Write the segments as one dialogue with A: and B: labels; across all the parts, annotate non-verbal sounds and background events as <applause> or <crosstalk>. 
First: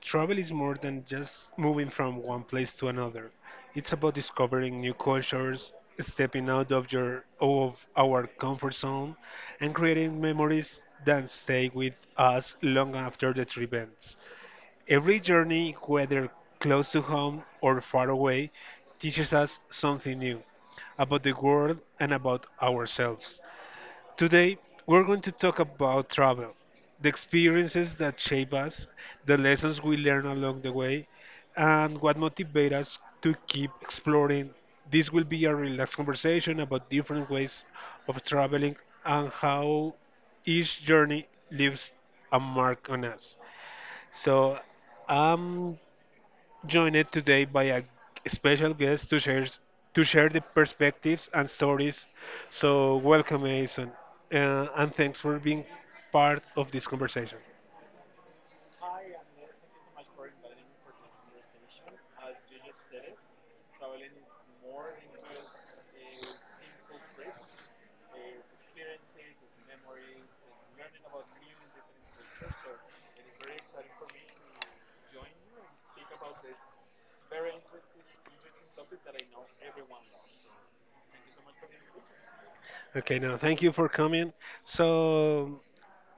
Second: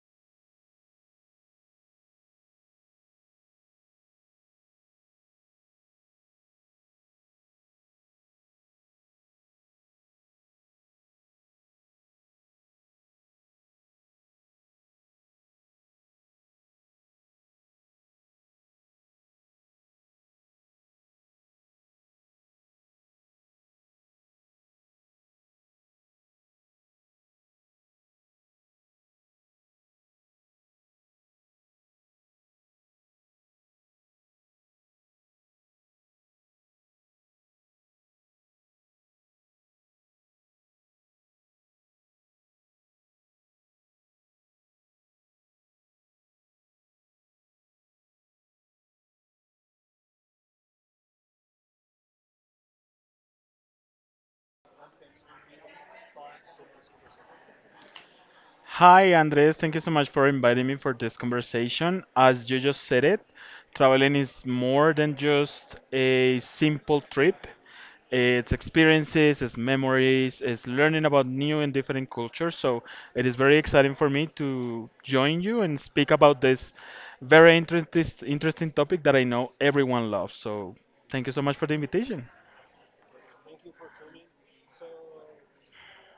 A: travel is more than just moving from one place to another. It's about discovering new cultures, stepping out of your of our comfort zone, and creating memories that stay with us long after the trip ends. Every journey, whether close to home or far away, teaches us something new about the world and about ourselves. Today, we're going to talk about travel, the experiences that shape us, the lessons we learn along the way, and what motivates us to keep exploring. This will be a relaxed conversation about different ways of traveling and how each journey leaves a mark on us. So, I'm joined today by a special guest to share the perspectives and stories. So welcome, Mason, and thanks for being part of this conversation.
B: Hi, Andres. Thank you so much for inviting me for this conversation. As you just said it, traveling is more than just a simple trip. It's experiences, it's memories, it's learning about new and different cultures. So it is very exciting for me to join you and speak about this very interesting topic that I know everyone loves. So thank you so much for the invitation.
A: Okay, now thank you for coming. So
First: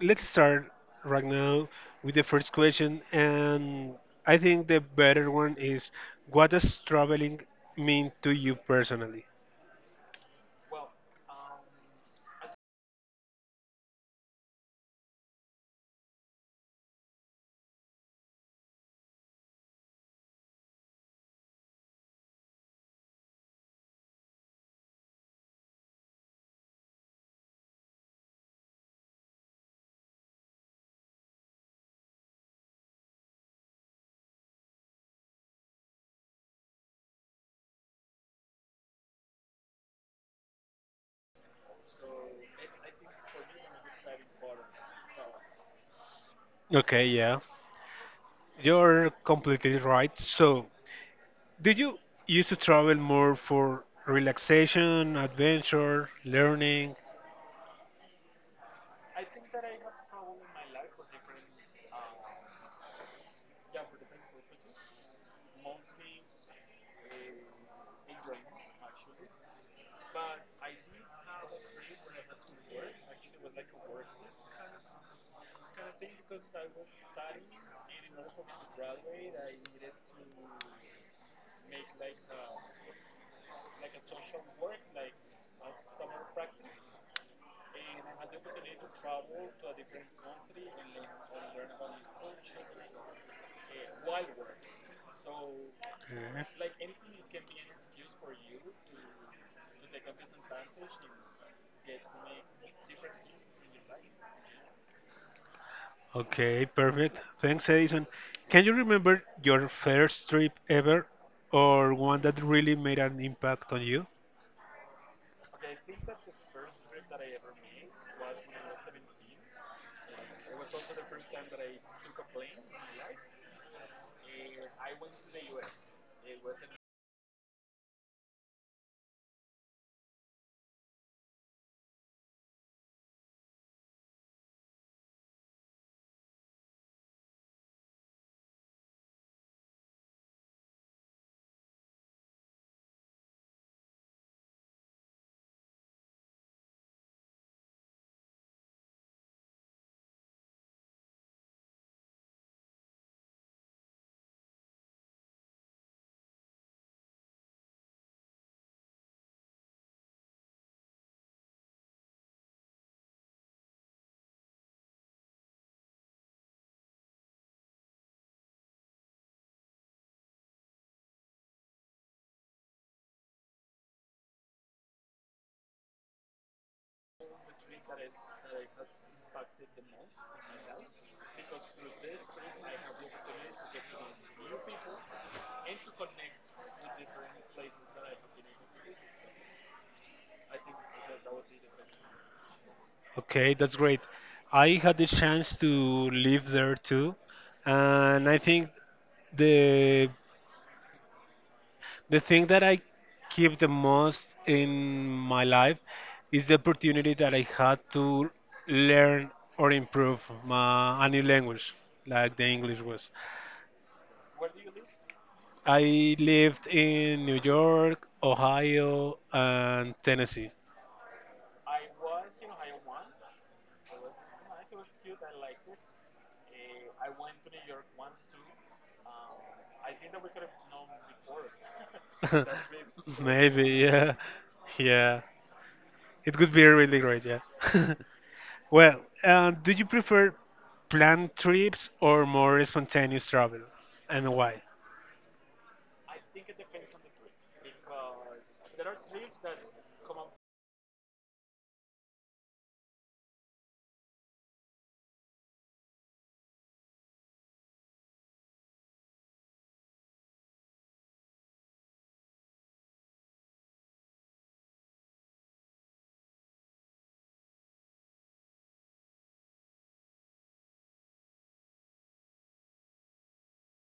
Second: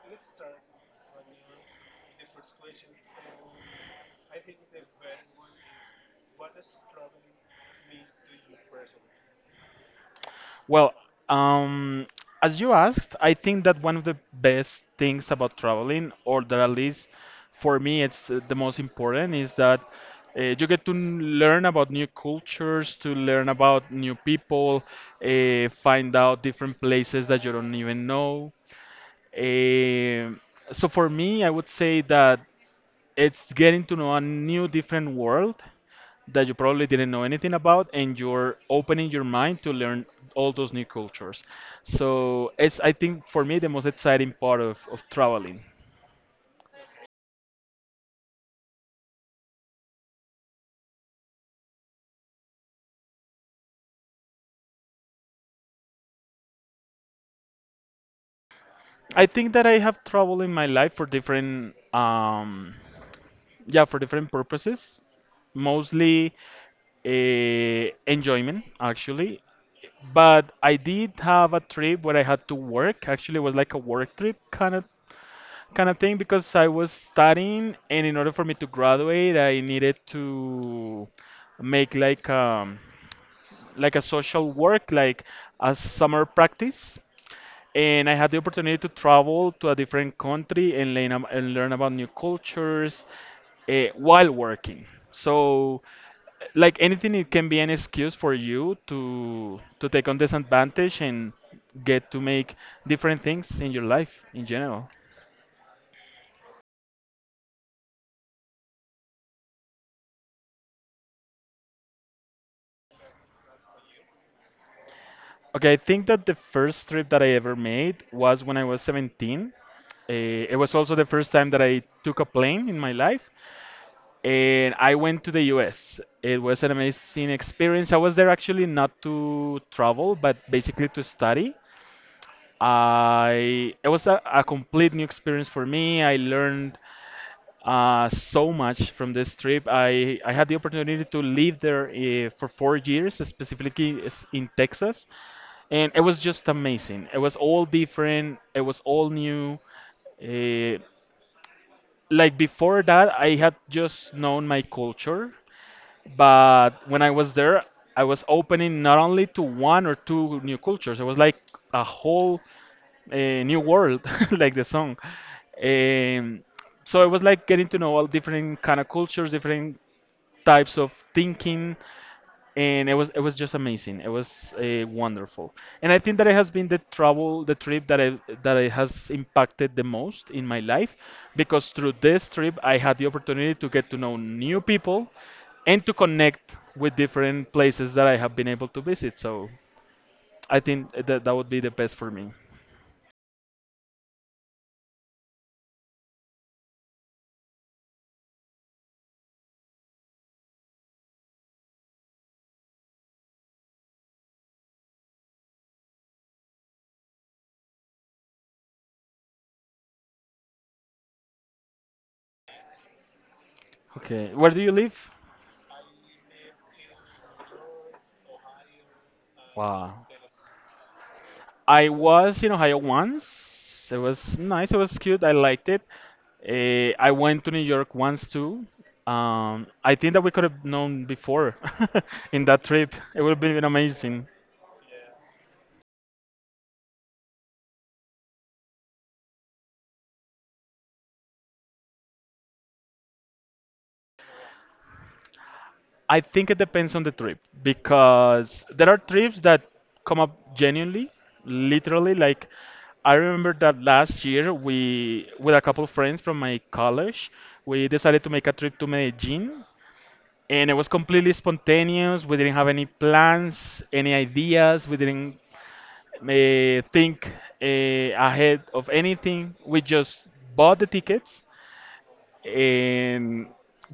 A: let's start right now with the first question, and I think the better one is, what does traveling mean to you personally?
B: Well, um, as you asked, I think that one of the best things about traveling, or that at least for me it's the most important, is that you get to learn about new cultures, to learn about new people, find out different places that you don't even know. Um so for me, I would say that it's getting to know a new different world that you probably didn't know anything about and you're opening your mind to learn all those new cultures, so it's I think for me the most exciting part of traveling.
A: Okay, yeah, you're completely right. So do you used to travel more for relaxation, adventure, learning?
B: I think that I have traveled in my life for different yeah, for different purposes, mostly enjoyment actually. But I did have a trip where I had to work. Actually, it was like a work trip, kind of thing, because I was studying, and in order for me to graduate, I needed to make like a social work, like a summer practice. And I had the opportunity to travel to a different country and learn about new cultures while working. So,
A: Uh,
B: like anything, it can be an excuse for you to take on this advantage and get to make different things in your life in general.
A: Okay, perfect. Thanks, Edison. Can you remember your first trip ever or one that really made an impact on you?
B: Okay, I think that the first trip that I ever made was when I was 17. It was also the first time that I took a plane in my life, and I went to the US. It was an amazing experience. I was there actually not to travel, but basically to study. I it was a complete new experience for me. I learned so much from this trip. I had the opportunity to live there for 4 years, specifically in Texas, and it was just amazing. It was all different, it was all new. Uh, like before that, I had just known my culture. But when I was there, I was opening not only to one or two new cultures. It was like a whole new world, <laughs> like the song. Um, so it was like getting to know all different kind of cultures, different types of thinking, and it was just amazing. It was wonderful, and I think that it has been the trip that it has impacted the most in my life, because through this trip I had the opportunity to get to know new people, and to connect with different places that I have been able to visit. So I think that that would be the best for me.
A: Okay, that's great. I had the chance to live there too, and I think the The thing that I keep the most in my life is the opportunity that I had to learn or improve a new language, like the English was.
B: Okay, where do you live?
A: I lived in New York, Ohio, and
B: Wow.
A: Tennessee.
B: I was in Ohio once. It was nice. It was cute. I liked it. I went to New York once too. I think that we could have known before <laughs> in that
A: <laughs>
B: trip. It would have been
A: Maybe, yeah.
B: amazing.
A: Yeah. It could be really great, yeah. <laughs> Well, do you prefer planned trips or more spontaneous travel, and why?
B: I think it depends on the trip because there are trips that come up genuinely, literally. Like I remember that last year we, with a couple of friends from my college, we decided to make a trip to Medellin, and it was completely spontaneous. We didn't have any plans, any ideas. We didn't think uh, ahead of anything. We just bought the tickets, and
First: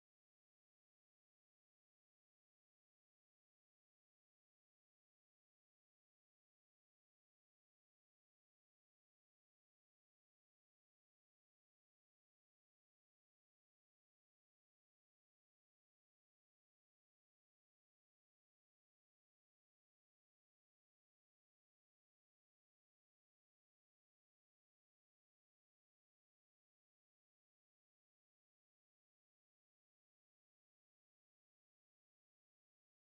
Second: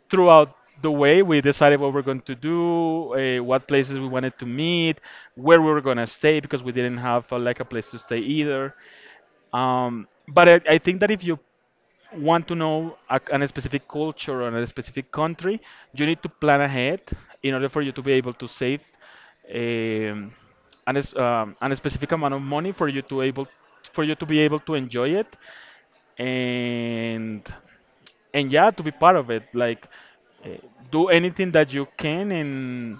B: throughout the way we decided what we're going to do, what places we wanted to meet, where we were going to stay, because we didn't have like a place to stay either. But I think that if you want to know an specific culture or a specific country, you need to plan ahead in order for you to be able to save um, an specific amount of money for you to be able to enjoy it, and and yeah, to be part of it, like uh, do anything that you can,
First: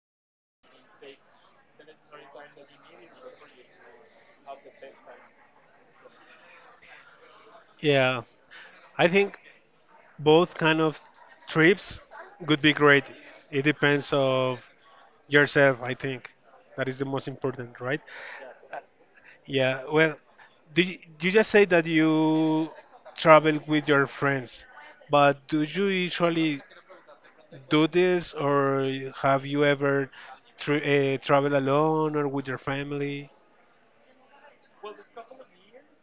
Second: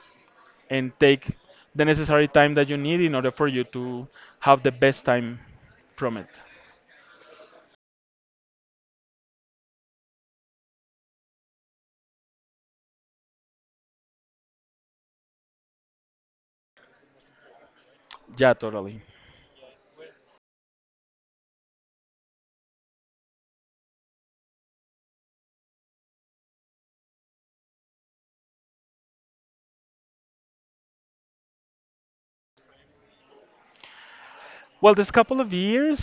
B: and take the necessary time that you need in order for you to have the best time from it.
A: Yeah, I think both kind of trips would be great. It depends of yourself. I think that is the most important, right?
B: Yeah, totally.
A: Yeah. Well, you just say that you travel with your friends, but do you usually do this, or have you ever tr travel alone or with your family?
B: Well, this couple of years,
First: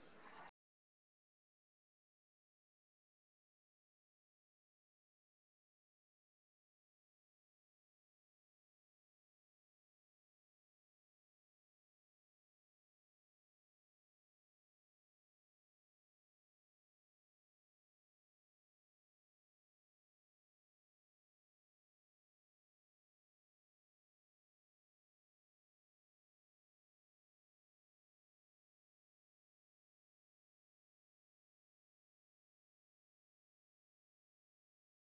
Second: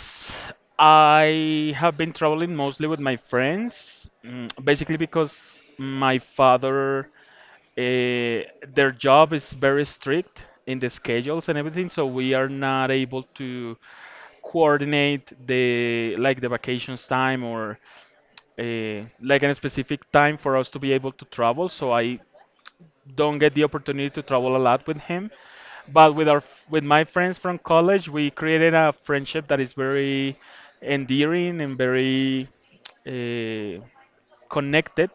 B: I have been traveling mostly with my friends, mm, basically because my father, their job is very strict in the schedules and everything, so we are not able to coordinate the like the vacations time or like a specific time for us to be able to travel. So I don't get the opportunity to travel a lot with him. But with my friends from college, we created a friendship that is very endearing and very uh, connected.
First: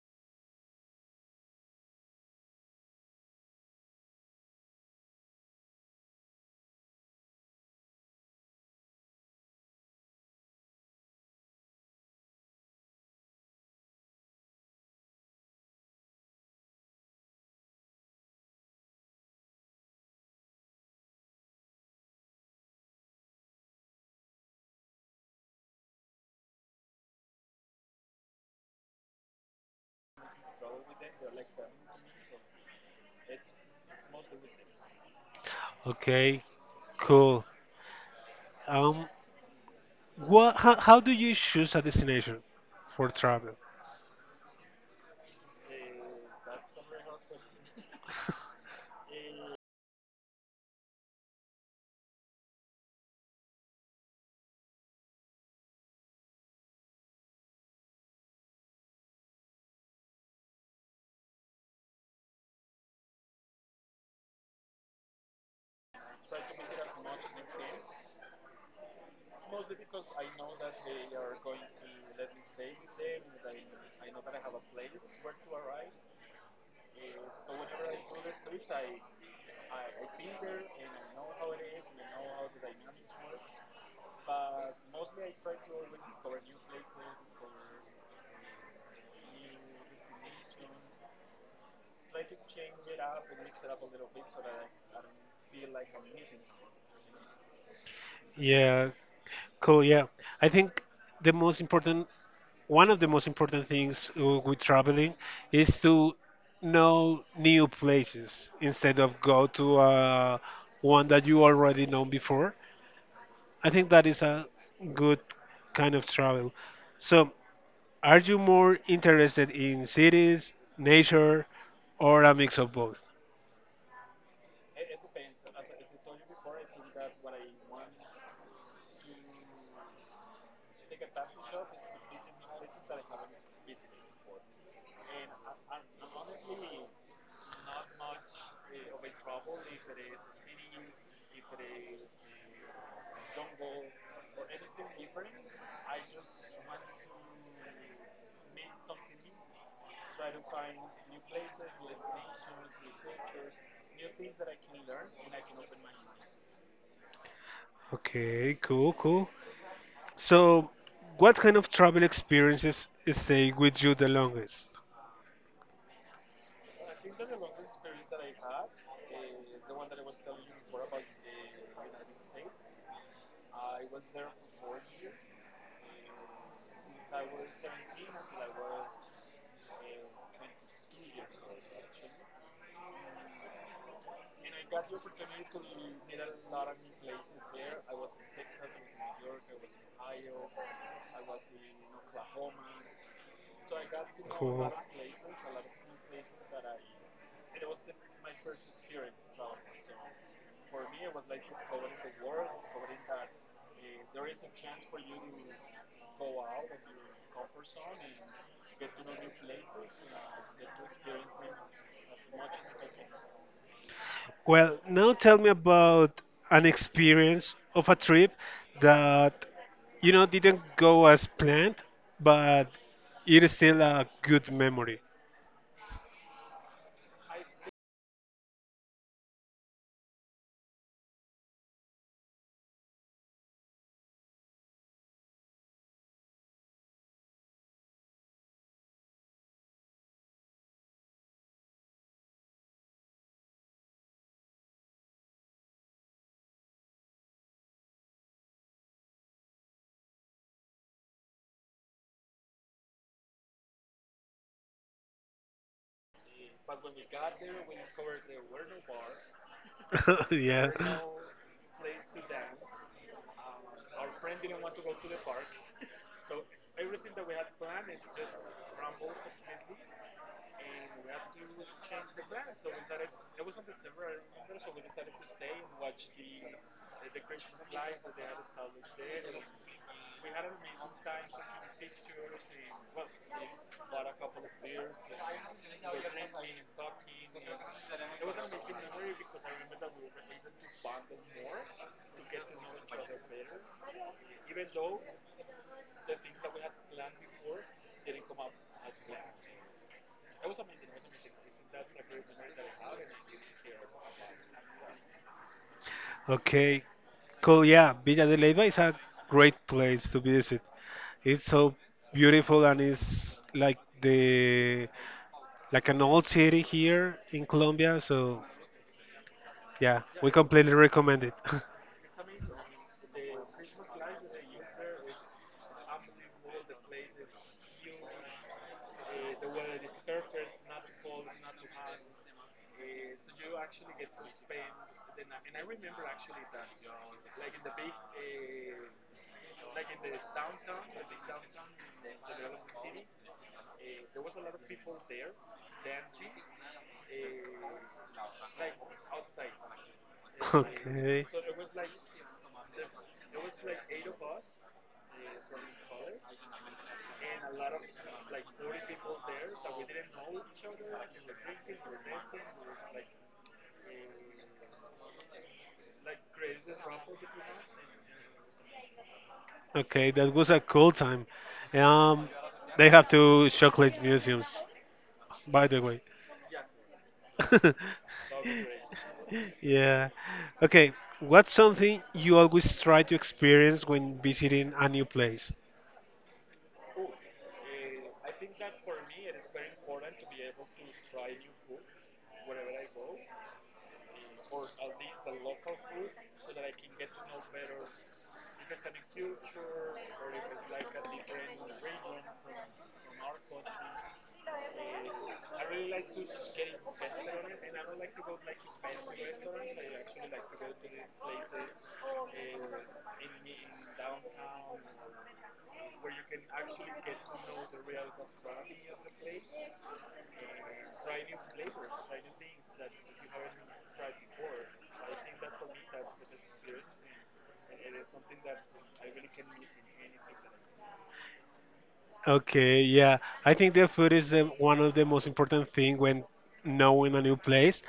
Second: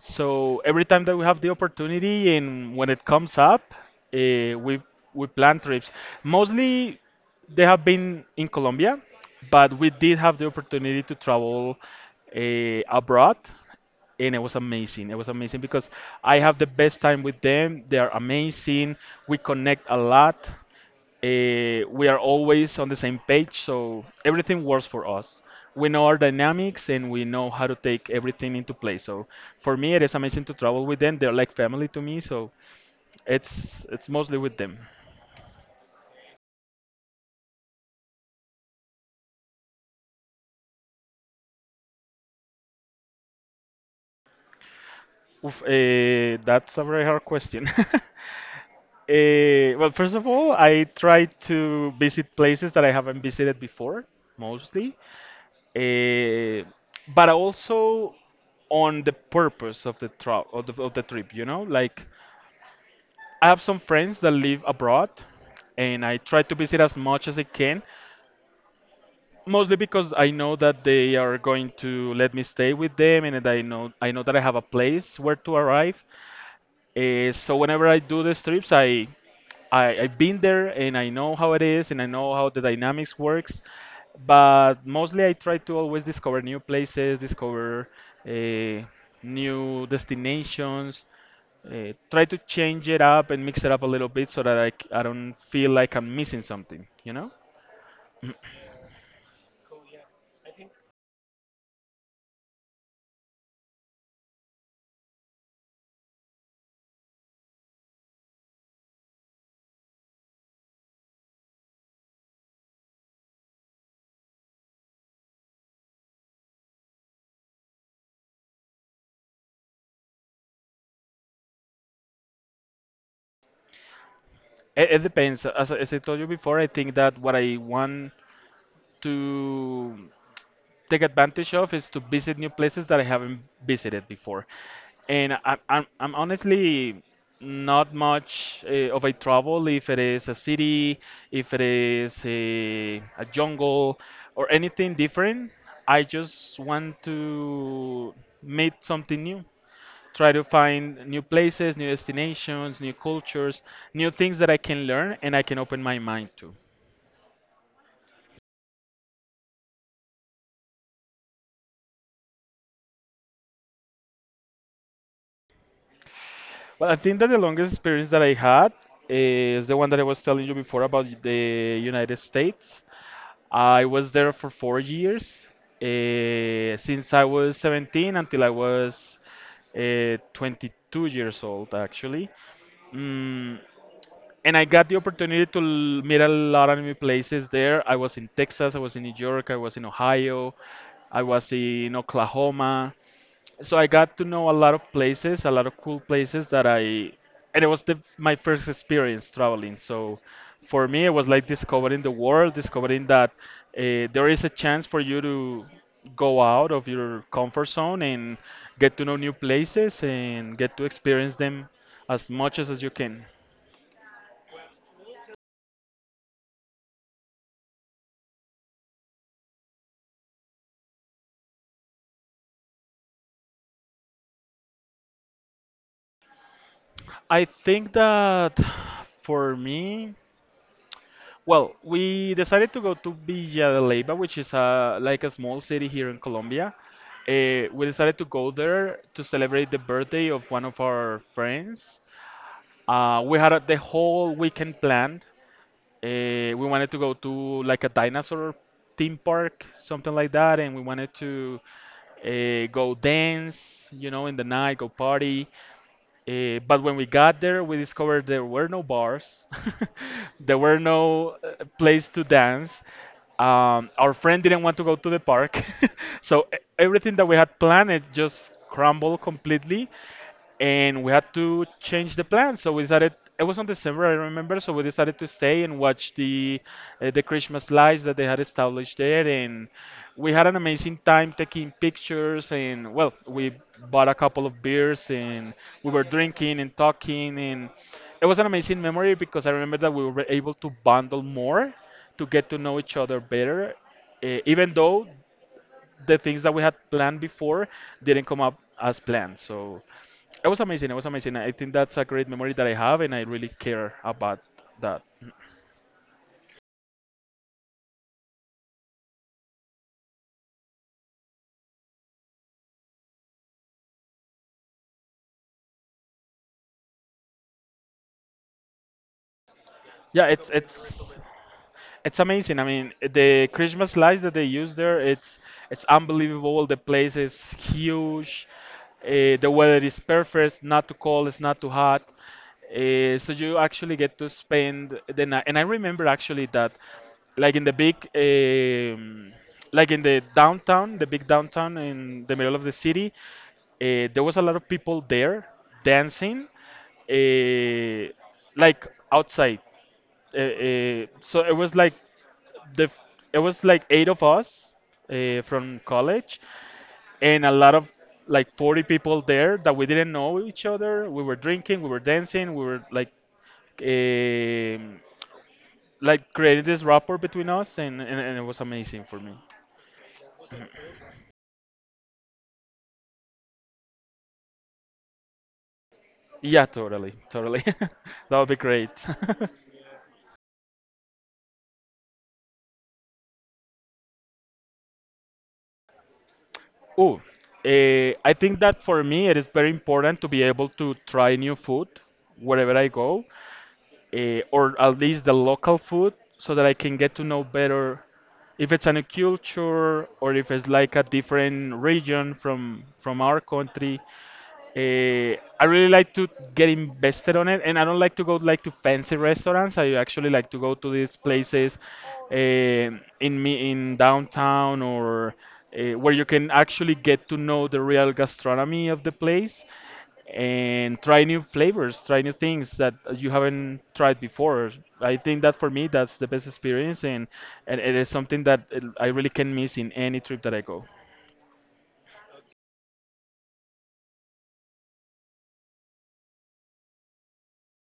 B: So every time that we have the opportunity and when it comes up, uh, we we plan trips. Mostly they have been in Colombia, but we did have the opportunity to travel abroad, and it was amazing. It was amazing because I have the best time with them. They are amazing. We connect a lot. We are always on the same page, so everything works for us. We know our dynamics and we know how to take everything into place. So for me, it is amazing to travel with them. They're like family to me, so it's mostly with them.
A: Okay. Cool. Um, what? How do you choose a destination for travel?
B: Oof, that's a very hard question. <laughs> Eh, well, first of all, I try to visit places that I haven't visited before, mostly. Eh, but also on the purpose of the, tra- of the trip, you know? Like, I have some friends that live abroad, and I try to visit as much as I can, mostly because I know that they are going to let me stay with them, and I know that I have a place where to arrive. So whenever I do the trips, I've been there and I know how it is and I know how the dynamics works. But mostly, I try to always discover new places, discover uh, new destinations, try to change it up and mix it up a little bit so that I don't feel like I'm missing something, you know?
A: Yeah. Cool. Yeah. I think the most important, one of the most important things with traveling is to know new places instead of go to one that you already know before. I think that is a good kind of travel. So, are you more interested in cities, nature, or a mix of both?
B: It depends. As I told you before, I think that what I want to take advantage of is to visit new places that I haven't visited before. And I'm honestly not much of a travel if it is a city, if it is a jungle, or anything different. I just want to meet something new, try to find new places, new destinations, new cultures, new things that I can learn and I can open my mind to.
A: Okay, cool. So, what kind of travel experiences stay with you the longest?
B: Well, I think that the longest experience that I had, is the one that I was telling you before about the United States. I was there for 4 years, since I was 17 until I was 22 years old, actually. Mm, and I got the opportunity to meet a lot of new places there. I was in Texas, I was in New York, I was in Ohio, I was in Oklahoma. So I got to know a
A: Cool.
B: lot of places, a lot of cool places that I, and it was the, my first experience traveling. So for me, it was like discovering the world, discovering that there is a chance for you to go out of your comfort zone and get to know new places and get to experience them as much as you can.
A: Well, now tell me about an experience of a trip that you know didn't go as planned, but it is still a good memory. <laughs>
B: I think that <sighs> for me, well, we decided to go to Villa de Leyva, which is a, like a small city here in Colombia. We decided to go there to celebrate the birthday of one of our friends. We had a, the whole weekend planned. We wanted to go to like a dinosaur theme park, something like that, and we wanted to go dance, you know, in the night, go party. But when we got there, we discovered there were no bars, <laughs> there
A: Yeah.
B: were no place to dance. Our friend didn't want to go to the park, <laughs> so everything that we had planned it just crumbled completely, and we had to change the plan. So we decided, it was on December, I remember. So we decided to stay and watch the Christmas lights that they had established there, and we had an amazing time taking pictures. And well, we bought a couple of beers, and we were drinking and talking, and it was an amazing memory because I remember that we were able to bundle more to get to know each other better. Even though the things that we had planned before didn't come up as planned. So it was amazing. It was amazing. I think that's a great memory that I have, and I really care about that.
A: Okay, cool. Yeah, Villa de Leyva is a great place to visit. It's so beautiful and it's like the like an old city here in Colombia. So yeah,
B: Yeah,
A: we
B: it's
A: completely
B: it's.
A: recommend it.
B: It's amazing. I mean, the Christmas lights that they use there, it's unbelievable. The place is huge. The weather is perfect. It's not too cold. It's not too hot. So you actually get to spend the night. And I remember actually that, like in the big, like in the downtown, the big downtown in the middle of the city, there was a lot of people there dancing, uh, like outside uh,
A: <laughs>
B: uh,
A: Okay.
B: so it was like the f- it was like eight of us from college and a lot of like 40 people there that we didn't know each other, we were drinking, we were dancing, we were um like created this rapport between us, and it was amazing for me.
A: Okay, that was a cool time. Um, they have two chocolate museums, by the way.
B: Yeah, totally. <laughs>
A: <laughs>
B: That would be great.
A: Yeah. Okay, what's something you always try to experience when visiting a new place?
B: <laughs> Oh, I think that for me it is very important to be able to try new food wherever I go, or at least the local food so that I can get to know better if it's a new culture or if it's like a different region from our country. I really like to get invested on it, and I don't like to go like to fancy restaurants. I actually like to go to these places in downtown, or where you can actually get to know the real gastronomy of the place and try new flavors, try new things that you haven't tried before. I think that for me, that's the best experience, and it is something that I really can miss in any trip that I go.
A: Okay, yeah. I think the food is one of the most important thing when knowing a new place.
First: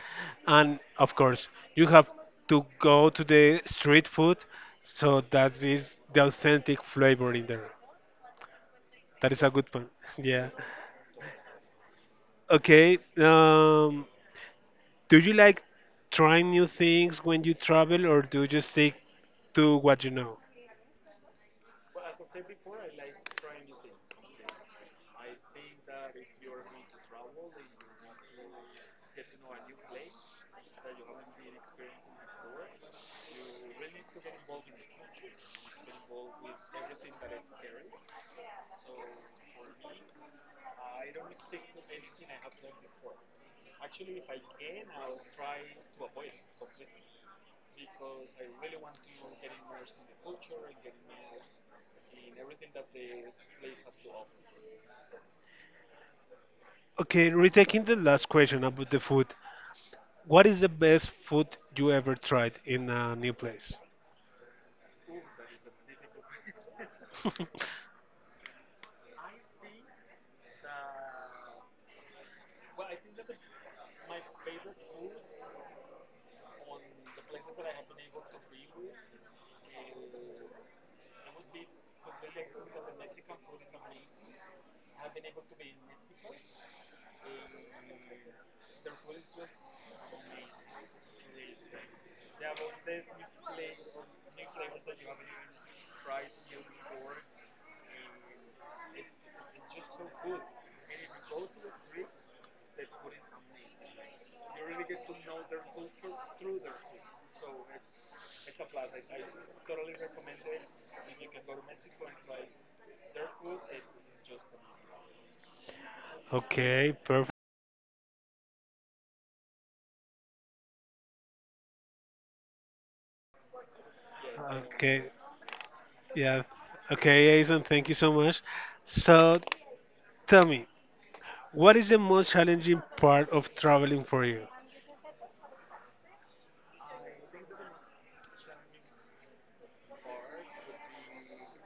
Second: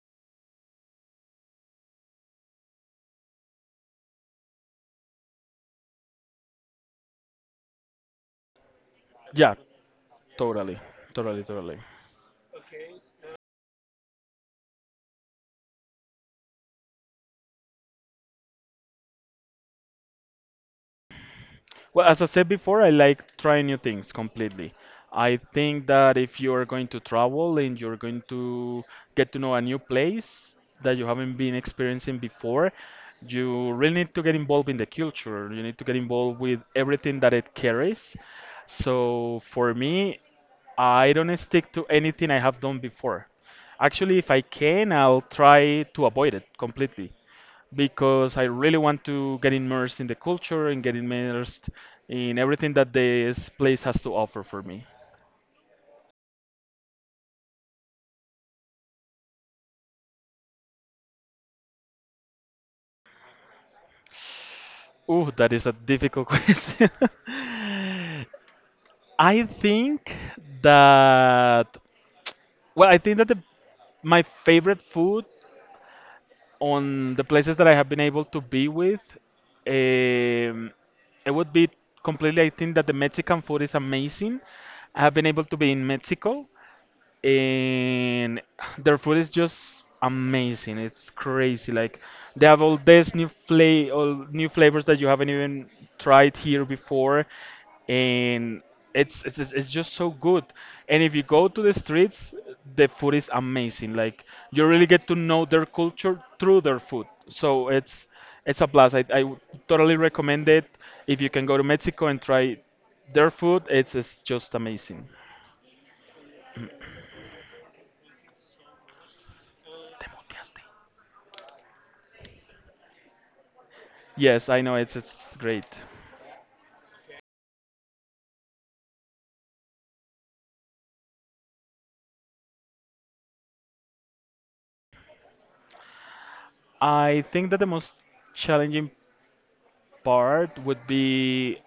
A: And of course, you have to go to the street food, so that is the authentic flavor in there. That is a
B: Yeah,
A: good one. <laughs> Yeah.
B: totally, totally, totally.
A: Okay. Do you like trying new things when you travel, or do you just stick to what you know?
B: Well, as I said before, I like trying new things completely. I think that if you are going to travel and you're going to get to know a new place that you haven't been experiencing before, you really need to get involved in the culture. You need to get involved with everything that it carries. So for me, I don't stick to anything I have done before. Actually, if I can, I'll try to avoid it completely because I really want to get immersed in the culture and get immersed in everything that this place has to offer for me.
A: Okay, retaking the last question about the food. What is the best food you ever tried in a new place?
B: Ooh, that is a difficult <laughs> question.
A: <laughs>
B: I think that well, I think that my favorite food on the places that I have been able to be with, um, it would be completely. I think that the Mexican food is amazing. I have been able to be in Mexico, and their food is just amazing. It's crazy. Like they have all new flavors that you haven't even tried here before, and it's just so good. And if you go to the streets, the food is amazing. Like you really get to know their culture through their food. So it's a blast. I would totally recommend it. If you can go to Mexico and try their food, it's just amazing.
A: Okay, perfect.
B: Te muteaste. Yes, I know it's
A: Okay,
B: it's great.
A: yeah. Okay, Jason, thank you so much. So, tell me, what is the most challenging part of traveling for you?
B: I think that the most challenging part would be.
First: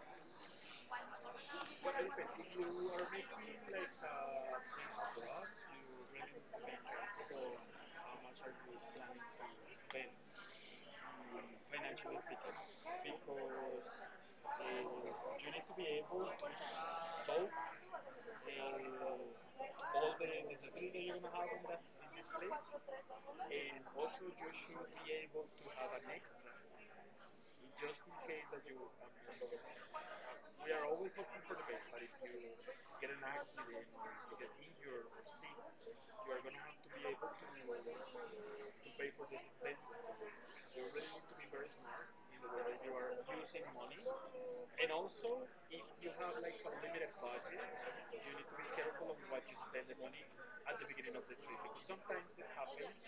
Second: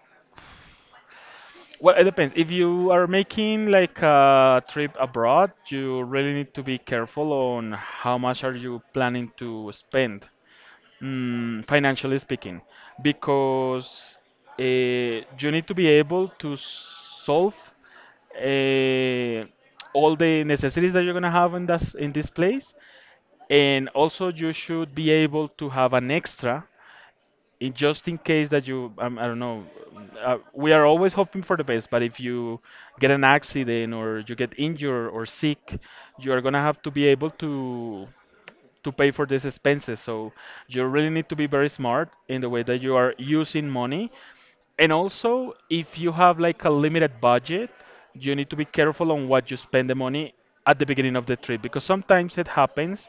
B: Well, it depends. If you are making like a trip abroad, you really need to be careful on how much are you planning to spend, mm, financially speaking, because you need to be able to solve uh, all the necessities that you're gonna have in this place, and also you should be able to have an extra in, just in case that you I don't know, we are always hoping for the best, but if you get an accident or you get injured or sick, you are going to have to be able to pay for these expenses. So you really need to be very smart in the way that you are using money, and also, if you have like a limited budget, you need to be careful on what you spend the money at the beginning of the trip, because sometimes it happens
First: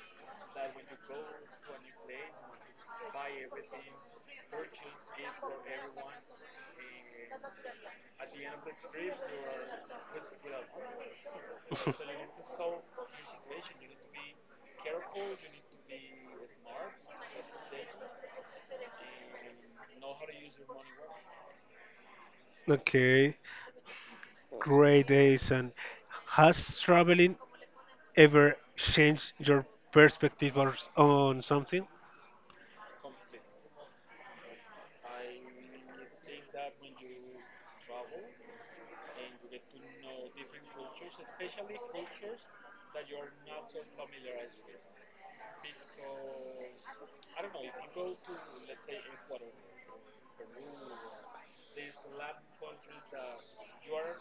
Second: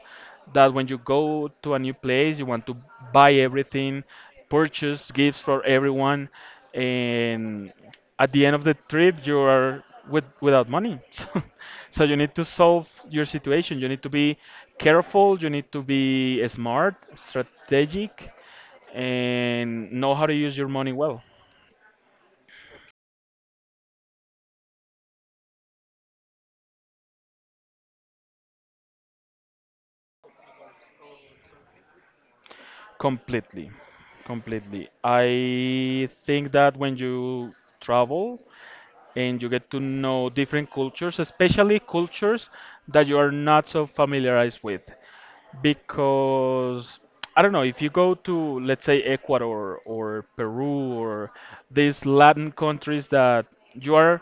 B: that when you go to a new place, you want to buy everything, purchase gifts for everyone, and at the end of the trip, you are with, without money. <laughs> So, so you need to solve your situation. You need to be careful, you need to be smart, strategic, and know how to use your money well.
A: Okay. Great days. And has traveling ever changed your perspective on something? <laughs>
B: Completely, completely. I think that when you travel and you get to know different cultures, especially cultures that you are not so familiarized with, because I don't know, if you go to, let's say, Ecuador or Peru or these Latin countries that you are,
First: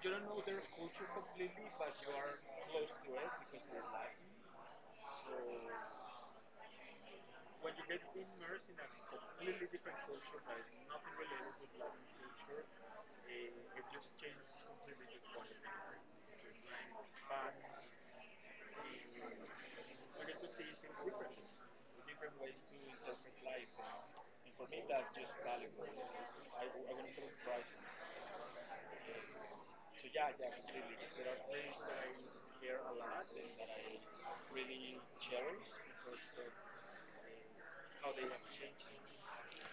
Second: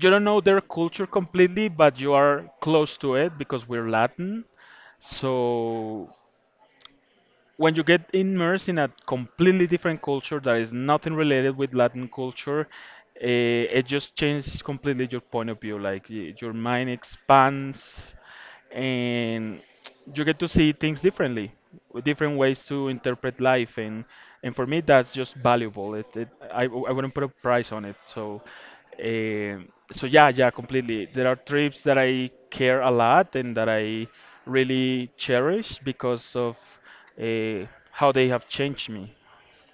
B: you don't know their culture completely, but you are close to it because we're Latin. So when you get immersed in a completely different culture that is nothing related with Latin culture, eh, it just changes completely your point of view. Like your mind expands, and you get to see things differently, with different ways to interpret life. And for me, that's just valuable. It I wouldn't put a price on it. So. Um, so yeah, yeah, completely. There are trips that I care a lot and that I really cherish because of uh, how they have changed me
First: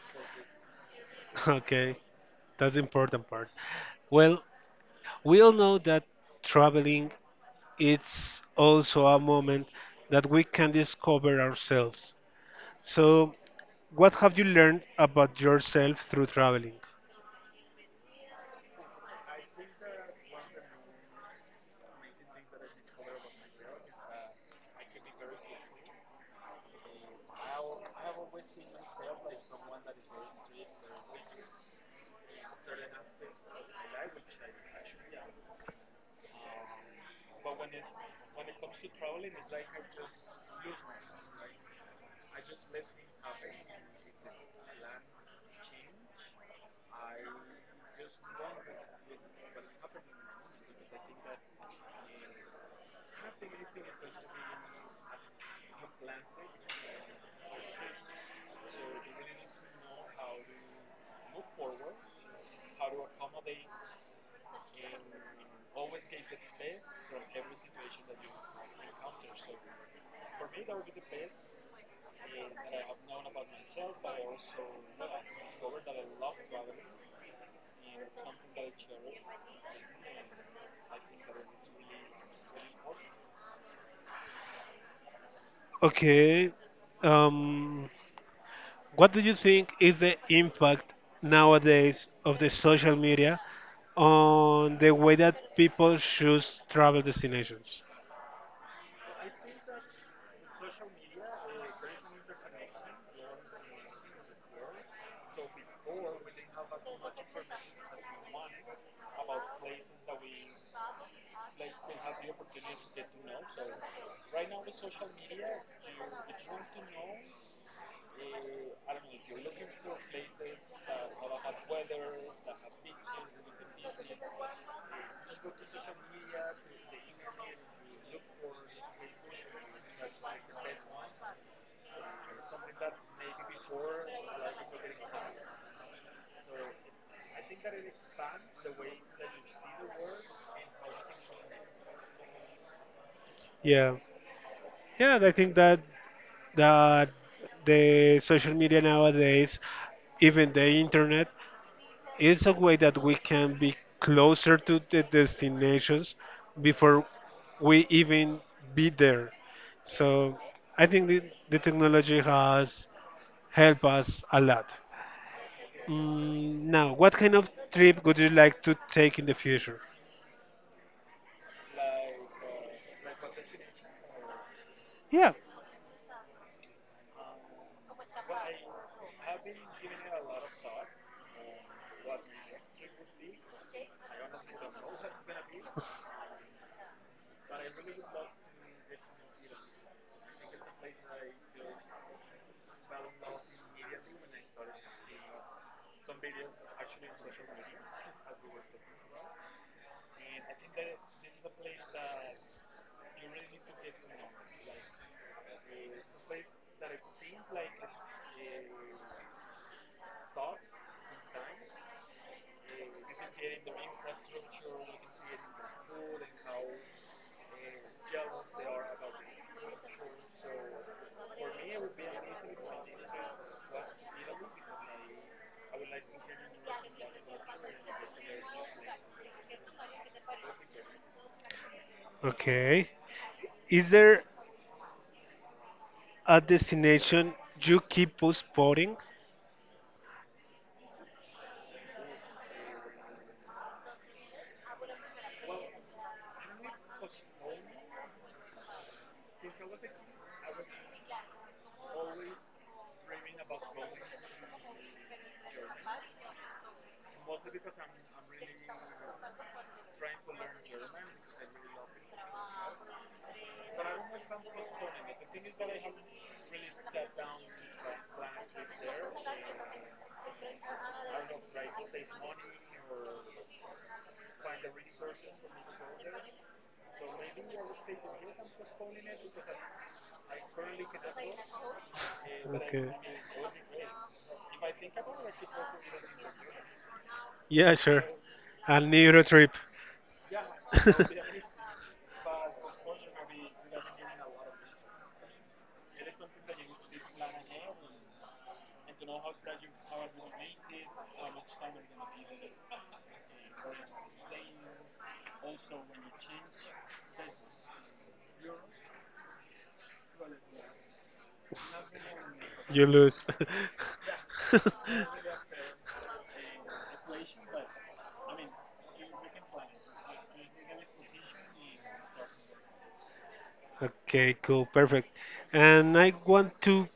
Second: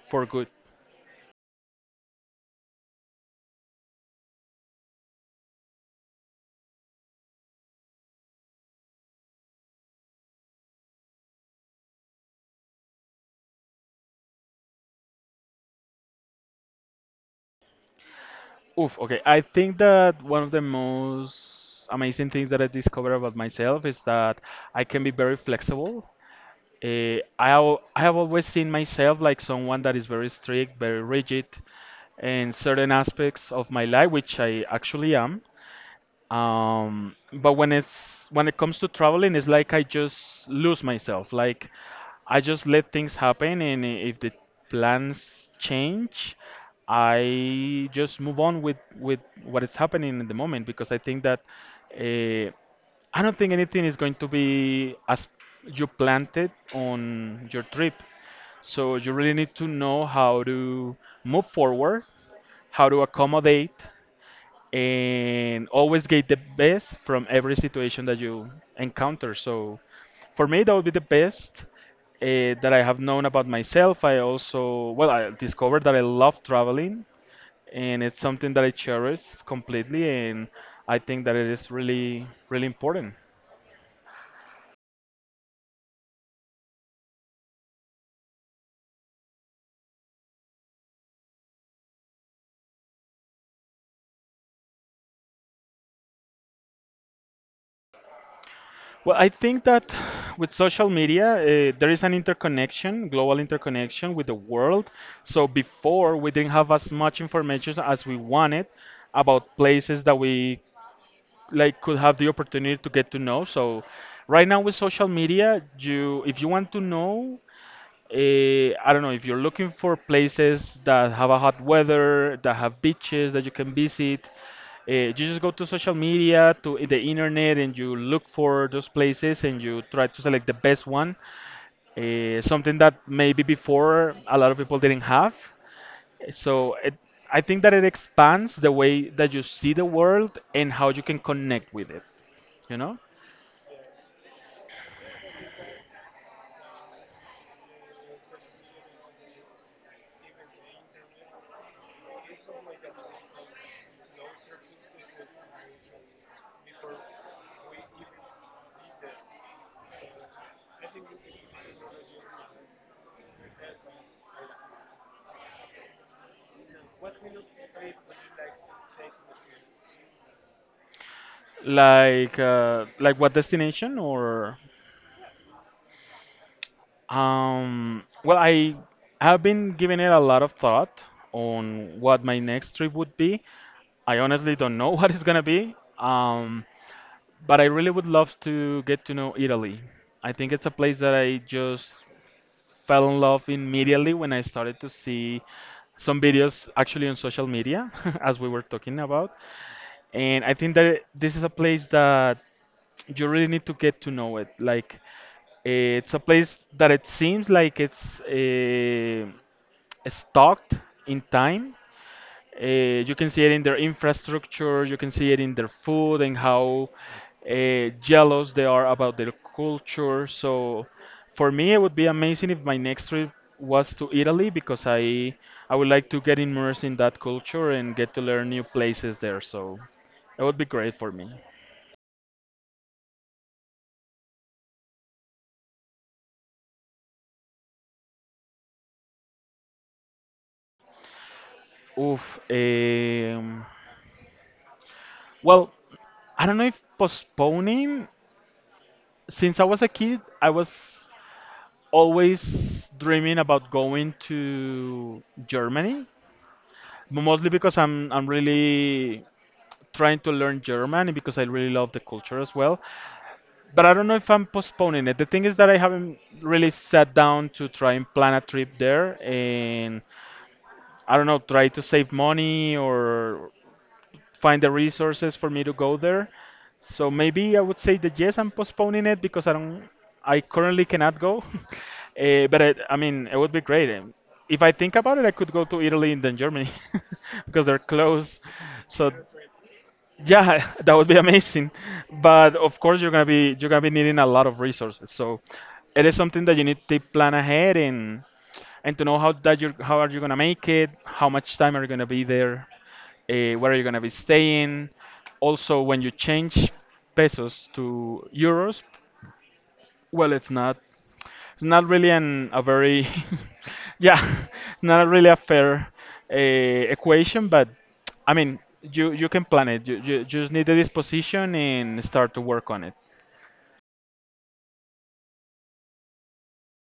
B: for good.
A: Okay, that's the important part. Well, we all know that traveling it's also a moment that we can discover ourselves. So, what have you learned about yourself through traveling?
B: Oof, okay. I think that one of the most amazing things that I discovered about myself is that I can be very flexible. I have always seen myself like someone that is very strict, very rigid in certain aspects of my life, which I actually am. Um, but when it comes to traveling, it's like I just lose myself. Like I just let things happen, and if the plans change, I just move on with what is happening in the moment, because I think that uh, I don't think anything is going to be as you planned it on your trip, so you really need to know how to move forward, how to accommodate, and always get the best from every situation that you encounter. So for me, that would be the best that I have known about myself. I also, well, I discovered that I love traveling and it's something that I cherish completely, and I think that it is really, really important.
A: Okay, um, what do you think is the impact nowadays of the social media on the way that people choose travel destinations?
B: Well, I think that with social media, there is an interconnection, global interconnection with the world. So before, we didn't have as much information as we wanted about places that we like could have the opportunity to get to know. So right now with social media, you, if you want to know. Eh, I don't know, if you're looking for places that have a hot weather, that have beaches that you can visit. You just go to social media, to the internet, and you look for those places and you try to select the best one. Something that maybe before a lot of people didn't have. So it, I think that it expands the way that you see the world and how you can connect with it. You know,
A: Yeah, yeah, I think that the social media nowadays, even the internet, is a way that we can be closer to the destinations before we even be there. So I think the technology has helped us a lot. Mm, now, what kind of trip would you like to take in the future?
B: like what destination or?
A: Yeah.
B: Well, I have been giving it a lot of thought on what my next trip would be. I honestly don't know <laughs> what it's gonna be, but I really would love to get to know Italy. I think it's a place that I just fell in love immediately when I started to see some videos actually on social media, <laughs> as we were talking about. And I think that this is a place that you really need to get to know it. Like, it's a place that it seems like it's stuck in time. You can see it in their infrastructure, you can see it in their food and how jealous they are about their culture. So for me, it would be amazing if my next trip was to Italy, because I would like to get immersed in that culture and get to learn new places there. So it would be great for me.
A: Okay. Is there a destination you keep postponing?
B: Oof. Um, well, I don't know if postponing. Since I was a kid, I was always dreaming about going to Germany, mostly because I'm really trying to learn German and because I really love the culture as well. But I don't know if I'm postponing it. The thing is that I haven't really sat down to try and plan a trip there, and I don't know, try to save money or find the resources for me to go there. So maybe I would say that yes, I'm postponing it because I don't, I currently cannot go. <laughs> But
A: Okay.
B: I mean, it would be great. If I think about it, I could go to Italy and then Germany <laughs> because
A: Yeah,
B: they're
A: sure.
B: close.
A: A
B: So
A: Euro trip.
B: yeah, <laughs> that
A: <laughs>
B: would be amazing. But of course, you're gonna be needing a lot of resources. So it is something that you need to plan ahead and to know how that you are how are you gonna make it, how much time are you gonna be there where are you going to be staying. Also, when you change pesos to euros, well, it's not really an a
A: You
B: very
A: lose.
B: <laughs> yeah,
A: <laughs>
B: <laughs> not really a fair equation, but I mean, you can plan it. You just need the disposition and start to work on it.
A: Okay, perfect. And I want to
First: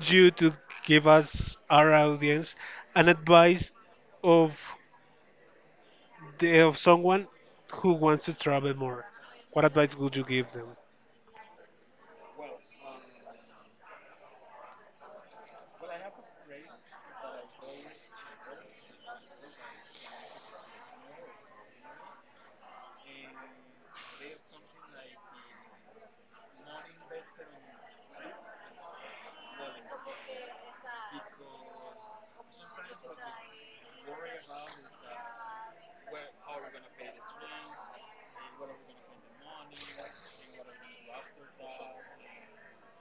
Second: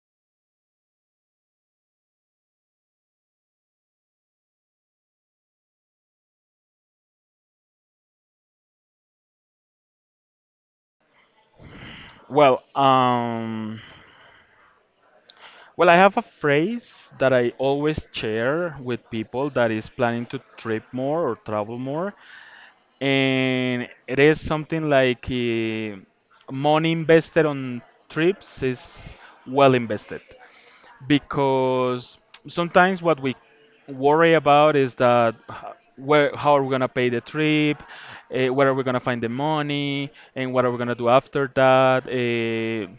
A: you to give us, our audience, an advice of, of someone who wants to travel more? What advice would you give them?
B: Well, well, I have a phrase that I always share with people that is planning to trip more or travel more, and it is something like money invested on trips is well invested because sometimes what we worry about is that where how are we going to pay the trip, where are we going to find the money and what are we going to do after that.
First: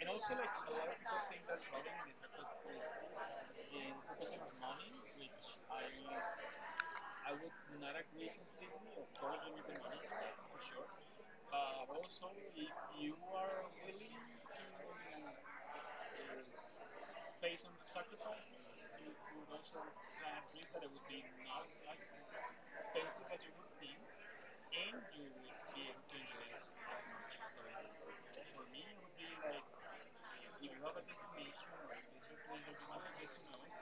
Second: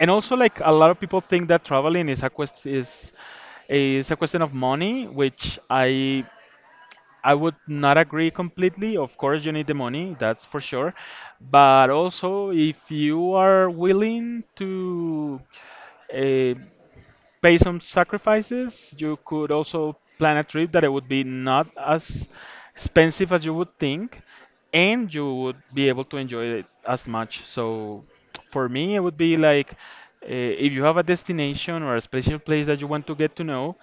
B: And also, like, a lot of people think that traveling is a quest is a question of money, which I would not agree completely. Of course, you need the money, that's for sure. But also, if you are willing to uh, pay some sacrifices, you could also plan a trip that it would be not as expensive as you would think, and you would be able to enjoy it as much. So, for me, it would be like, if you have a destination or a special place that you want to get to know,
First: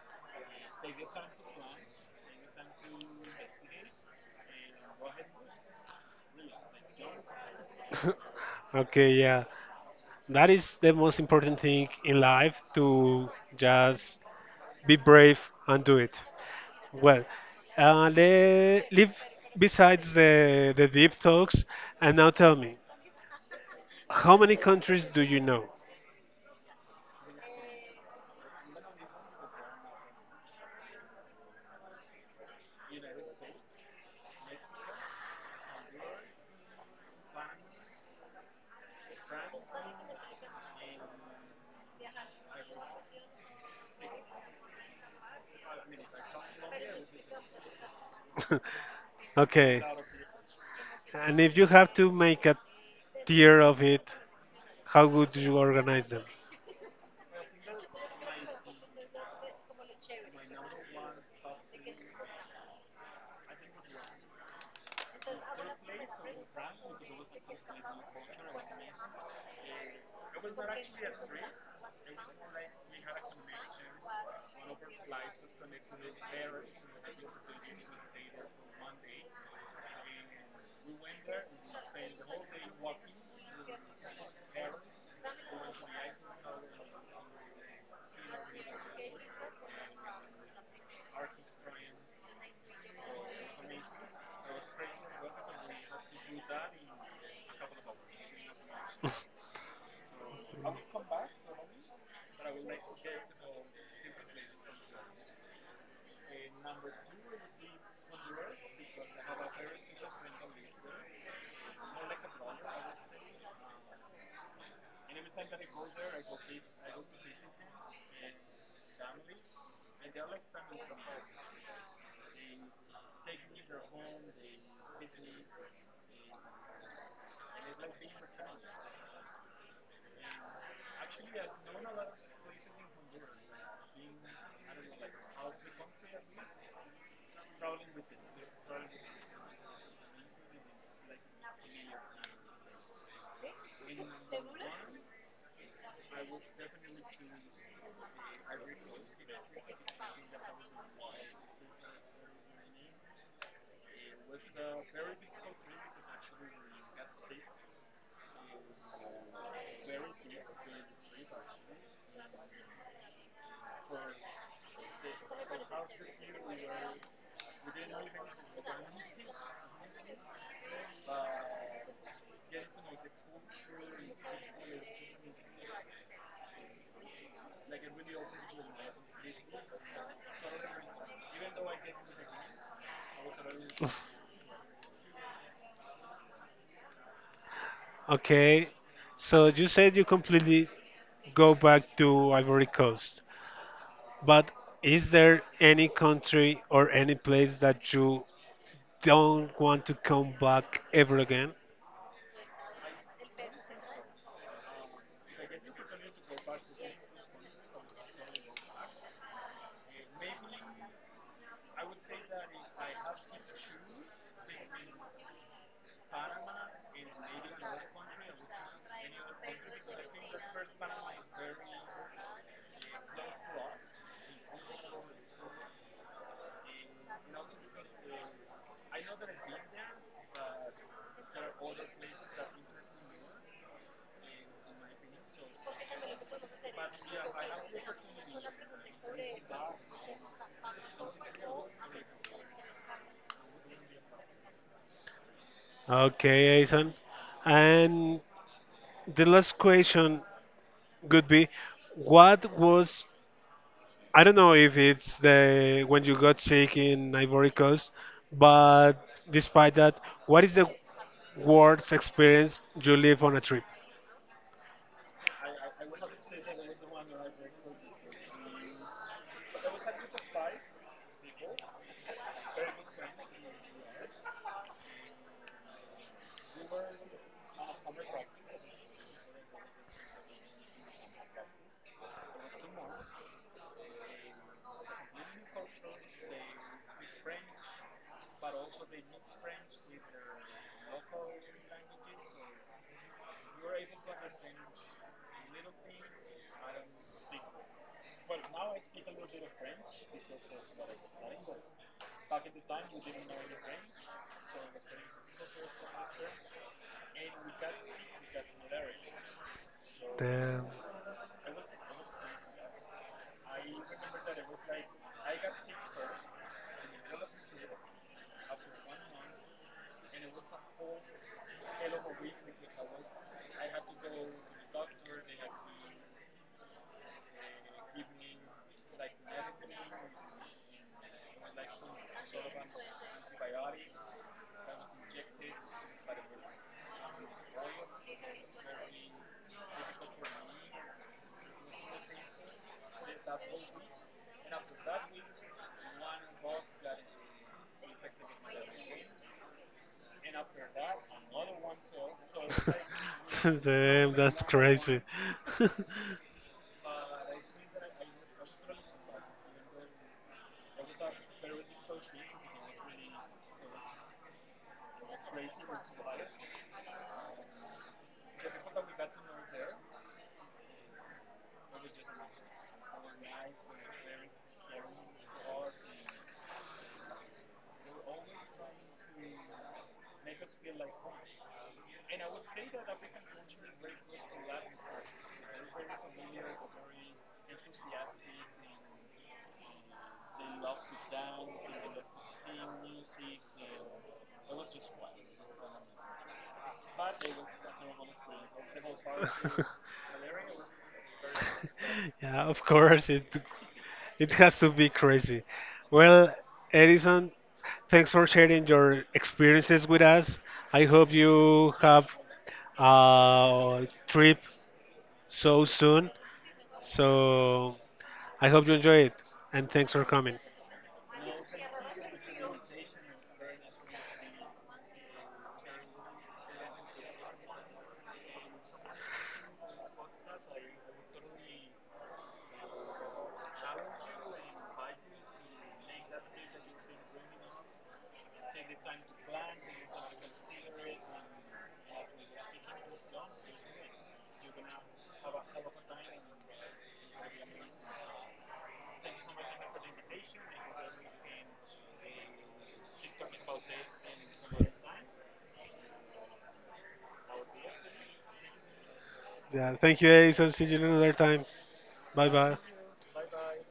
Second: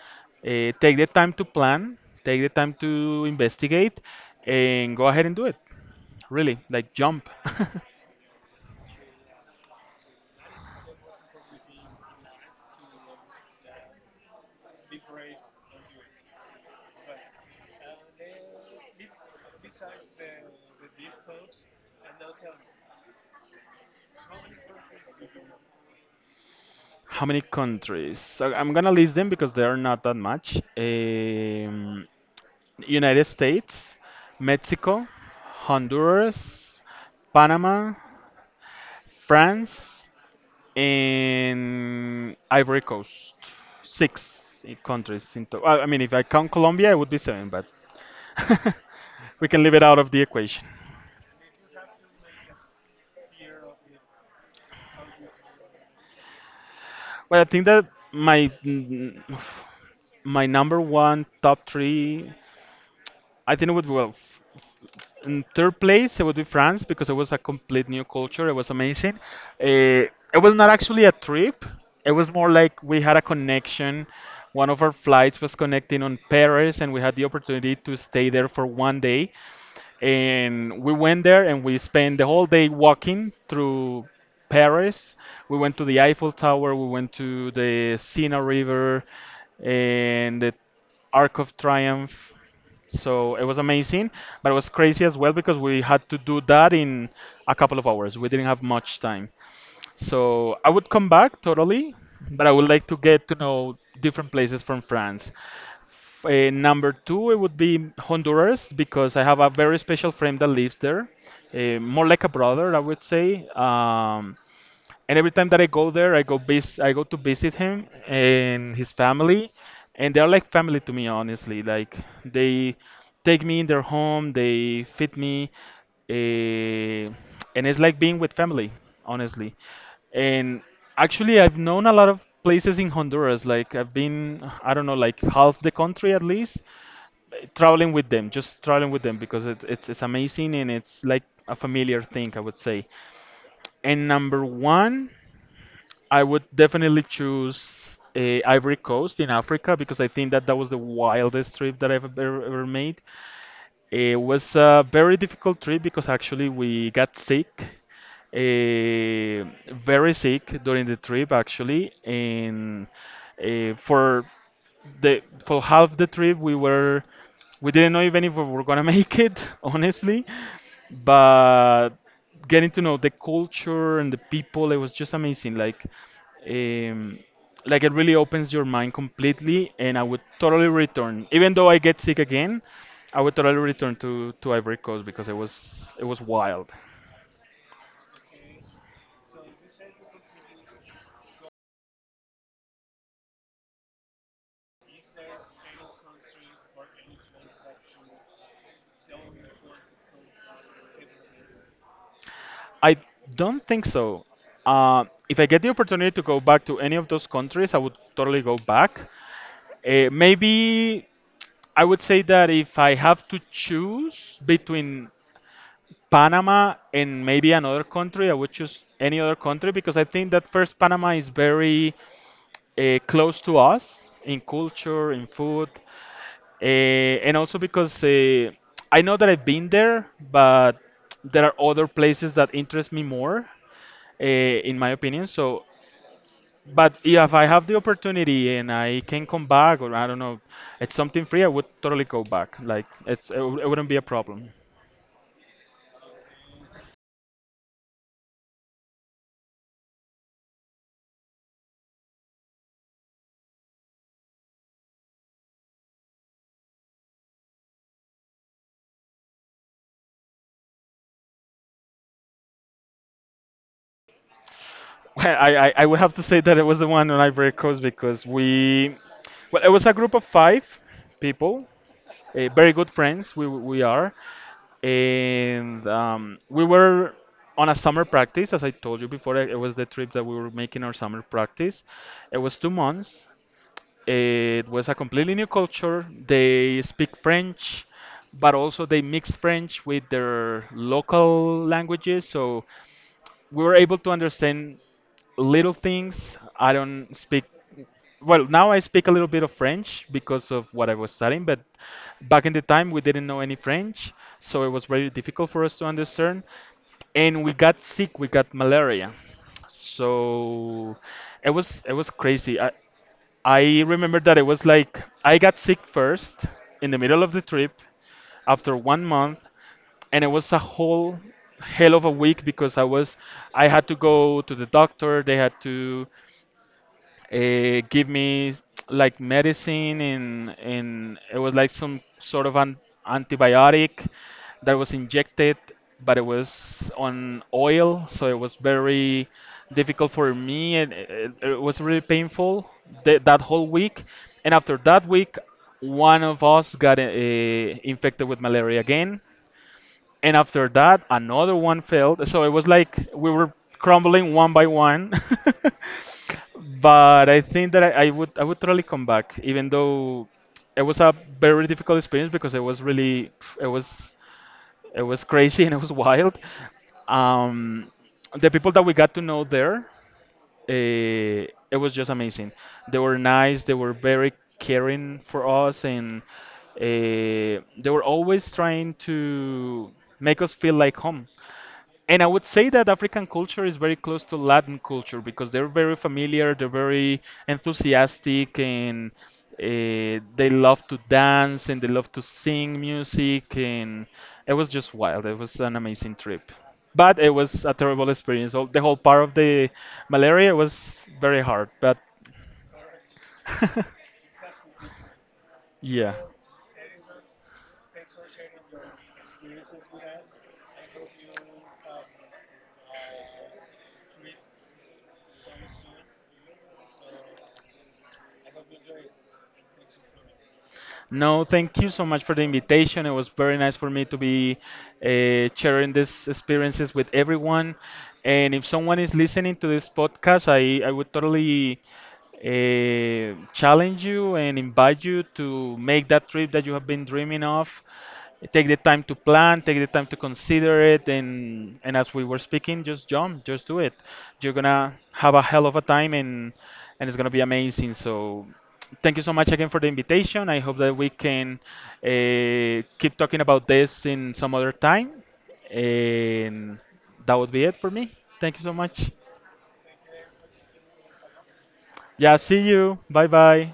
B: take the time to plan, take the time to investigate, and go ahead and do it. Really, like, jump. <laughs>
A: <laughs> Okay, yeah. That is the most important thing in life to just be brave and do it. Well, leave besides the deep talks and now tell me, how many countries do you know?
B: How many countries? So I'm gonna list them because they are not that much. United States, Mexico, Honduras, Panama, France, and Ivory Coast. Six countries in. I mean, if I count Colombia, it would be seven, but
A: <laughs>
B: <laughs> we can leave
A: Okay.
B: it out of the equation.
A: And if you have to make a tier of it, how would you organize them?
B: Well, I think that my mm, my number one top three, I think it would in third place, it would be France because it was a complete new culture. It was amazing. It was not actually a trip. It was more like we had a connection. One of our flights was connecting on Paris, and we had the opportunity to stay there for one day, and we went there and we spent the whole day walking through Paris. We went to the Eiffel Tower, we went to the Sena River and the Arc of Triumph. So it was amazing, but it was crazy as well because we had to do that in a couple of hours. We didn't have much time.
A: <laughs>
B: So I would come back totally, but I would like to get to know different places from France. Number two, it would be Honduras because I have a very special friend that lives there, more like a brother, I would say. And every time that I go there, I go to visit him and his family, and they're like family to me, honestly. Like, they take me in their home, they feed me, uh, and it's like being with family, honestly. And actually, I've known a lot of places in Honduras. Like, I've been, I don't know, like half the country at least, traveling with them, because it's amazing and it's like a familiar thing, I would say. And number one, I would definitely choose Ivory Coast in Africa because I think that that was the wildest trip that I've ever, ever made. It was a very difficult trip because actually we got sick, very sick during the trip actually, and for the for half the trip we didn't know even if we were gonna make it, <laughs> honestly, but getting to know the culture and the people, it was just amazing. Like, um, like, it really opens your mind completely, and I would totally return. Even though I get sick again, I would totally return to Ivory Coast because it was wild.
A: Okay, so you said you completely go back to Ivory Coast, but is there any country or any place that you don't want to come back ever again?
B: I don't think so. If I get the opportunity to go back to any of those countries, I would totally go back. Maybe I would say that if I have to choose between Panama and maybe another country, I would choose any other country because I think that first, Panama is very close to us in culture, in food, uh, and also because I know that I've been there, but there are other places that interest me more, in my opinion. So, but if I have the opportunity and I can come back, or I don't know, it's something free, I would totally go back. Like, it wouldn't be a problem.
A: Okay, Aison. And the last question would be, what was I don't know if it's the when you got sick in Ivory Coast, but despite that, what is the worst experience you live on a trip?
B: Well, I would have to say that it was the one on Ivory Coast because well, it was a group of five people, very good friends we are, and we were on a summer practice, as I told you before. It was the trip that we were making our summer practice. It was two months. It was a completely new culture. They speak French, but also they mix French with their local languages. So we were able to understand little things. I don't speak well now. I speak a little bit of French because of what I was studying, but back in the time we didn't know any French, so it was very difficult for us to understand. And we got sick. We got malaria,
A: Damn,
B: so it was crazy. I remember that it was like I got sick first in the middle of the trip after one month, and it was a whole hell of a week because I had to go to the doctor. They had to give me like medicine, and it was like some sort of an antibiotic that was injected, but it was on oil, so it was very difficult for me, and it was really painful that whole week. And after that week, one of us got infected with malaria again, and after that another one failed, so it was like we
A: <laughs>
B: were
A: damn
B: crumbling
A: that's
B: one by
A: crazy.
B: one. <laughs> But I think that I would I would totally come back, even though it was a very difficult experience, because it was really it was it was crazy and it was <laughs> wild. Um, the people that we got to know there, it was just amazing. They were nice. They were very caring for us, and they were always trying to make us feel like home. And I would say that African culture is very close to Latin culture because they're very familiar, they're very enthusiastic, and they love to dance and they love to sing music. And it was just wild. It was an amazing trip, but it was a terrible experience. The whole part of the
A: <laughs>
B: malaria was very hard, but
A: <laughs> Yeah, of course it
B: <laughs>
A: it has to be crazy.
B: yeah.
A: Well, Edison, thanks for sharing your experiences with us. I hope you have a trip so soon. So I hope you enjoy it and thanks for coming.
B: No, thank you so much for the invitation. It was very nice for me to be sharing these experiences with everyone. And if someone is listening to this podcast, I would totally challenge you and invite you to make that trip that you have been dreaming of. Take the time to plan, take the time to consider it, and as we were speaking, just jump, just do it. You're gonna have a hell of a time, and it's gonna be amazing. So. Thank you so much again for the invitation. I hope that we can keep talking about this in some other time. And that would be it for me. Thank you so much.
A: Yeah, thank you, Edison. See you another time. Bye
B: Yeah, see
A: bye.
B: you. Bye bye.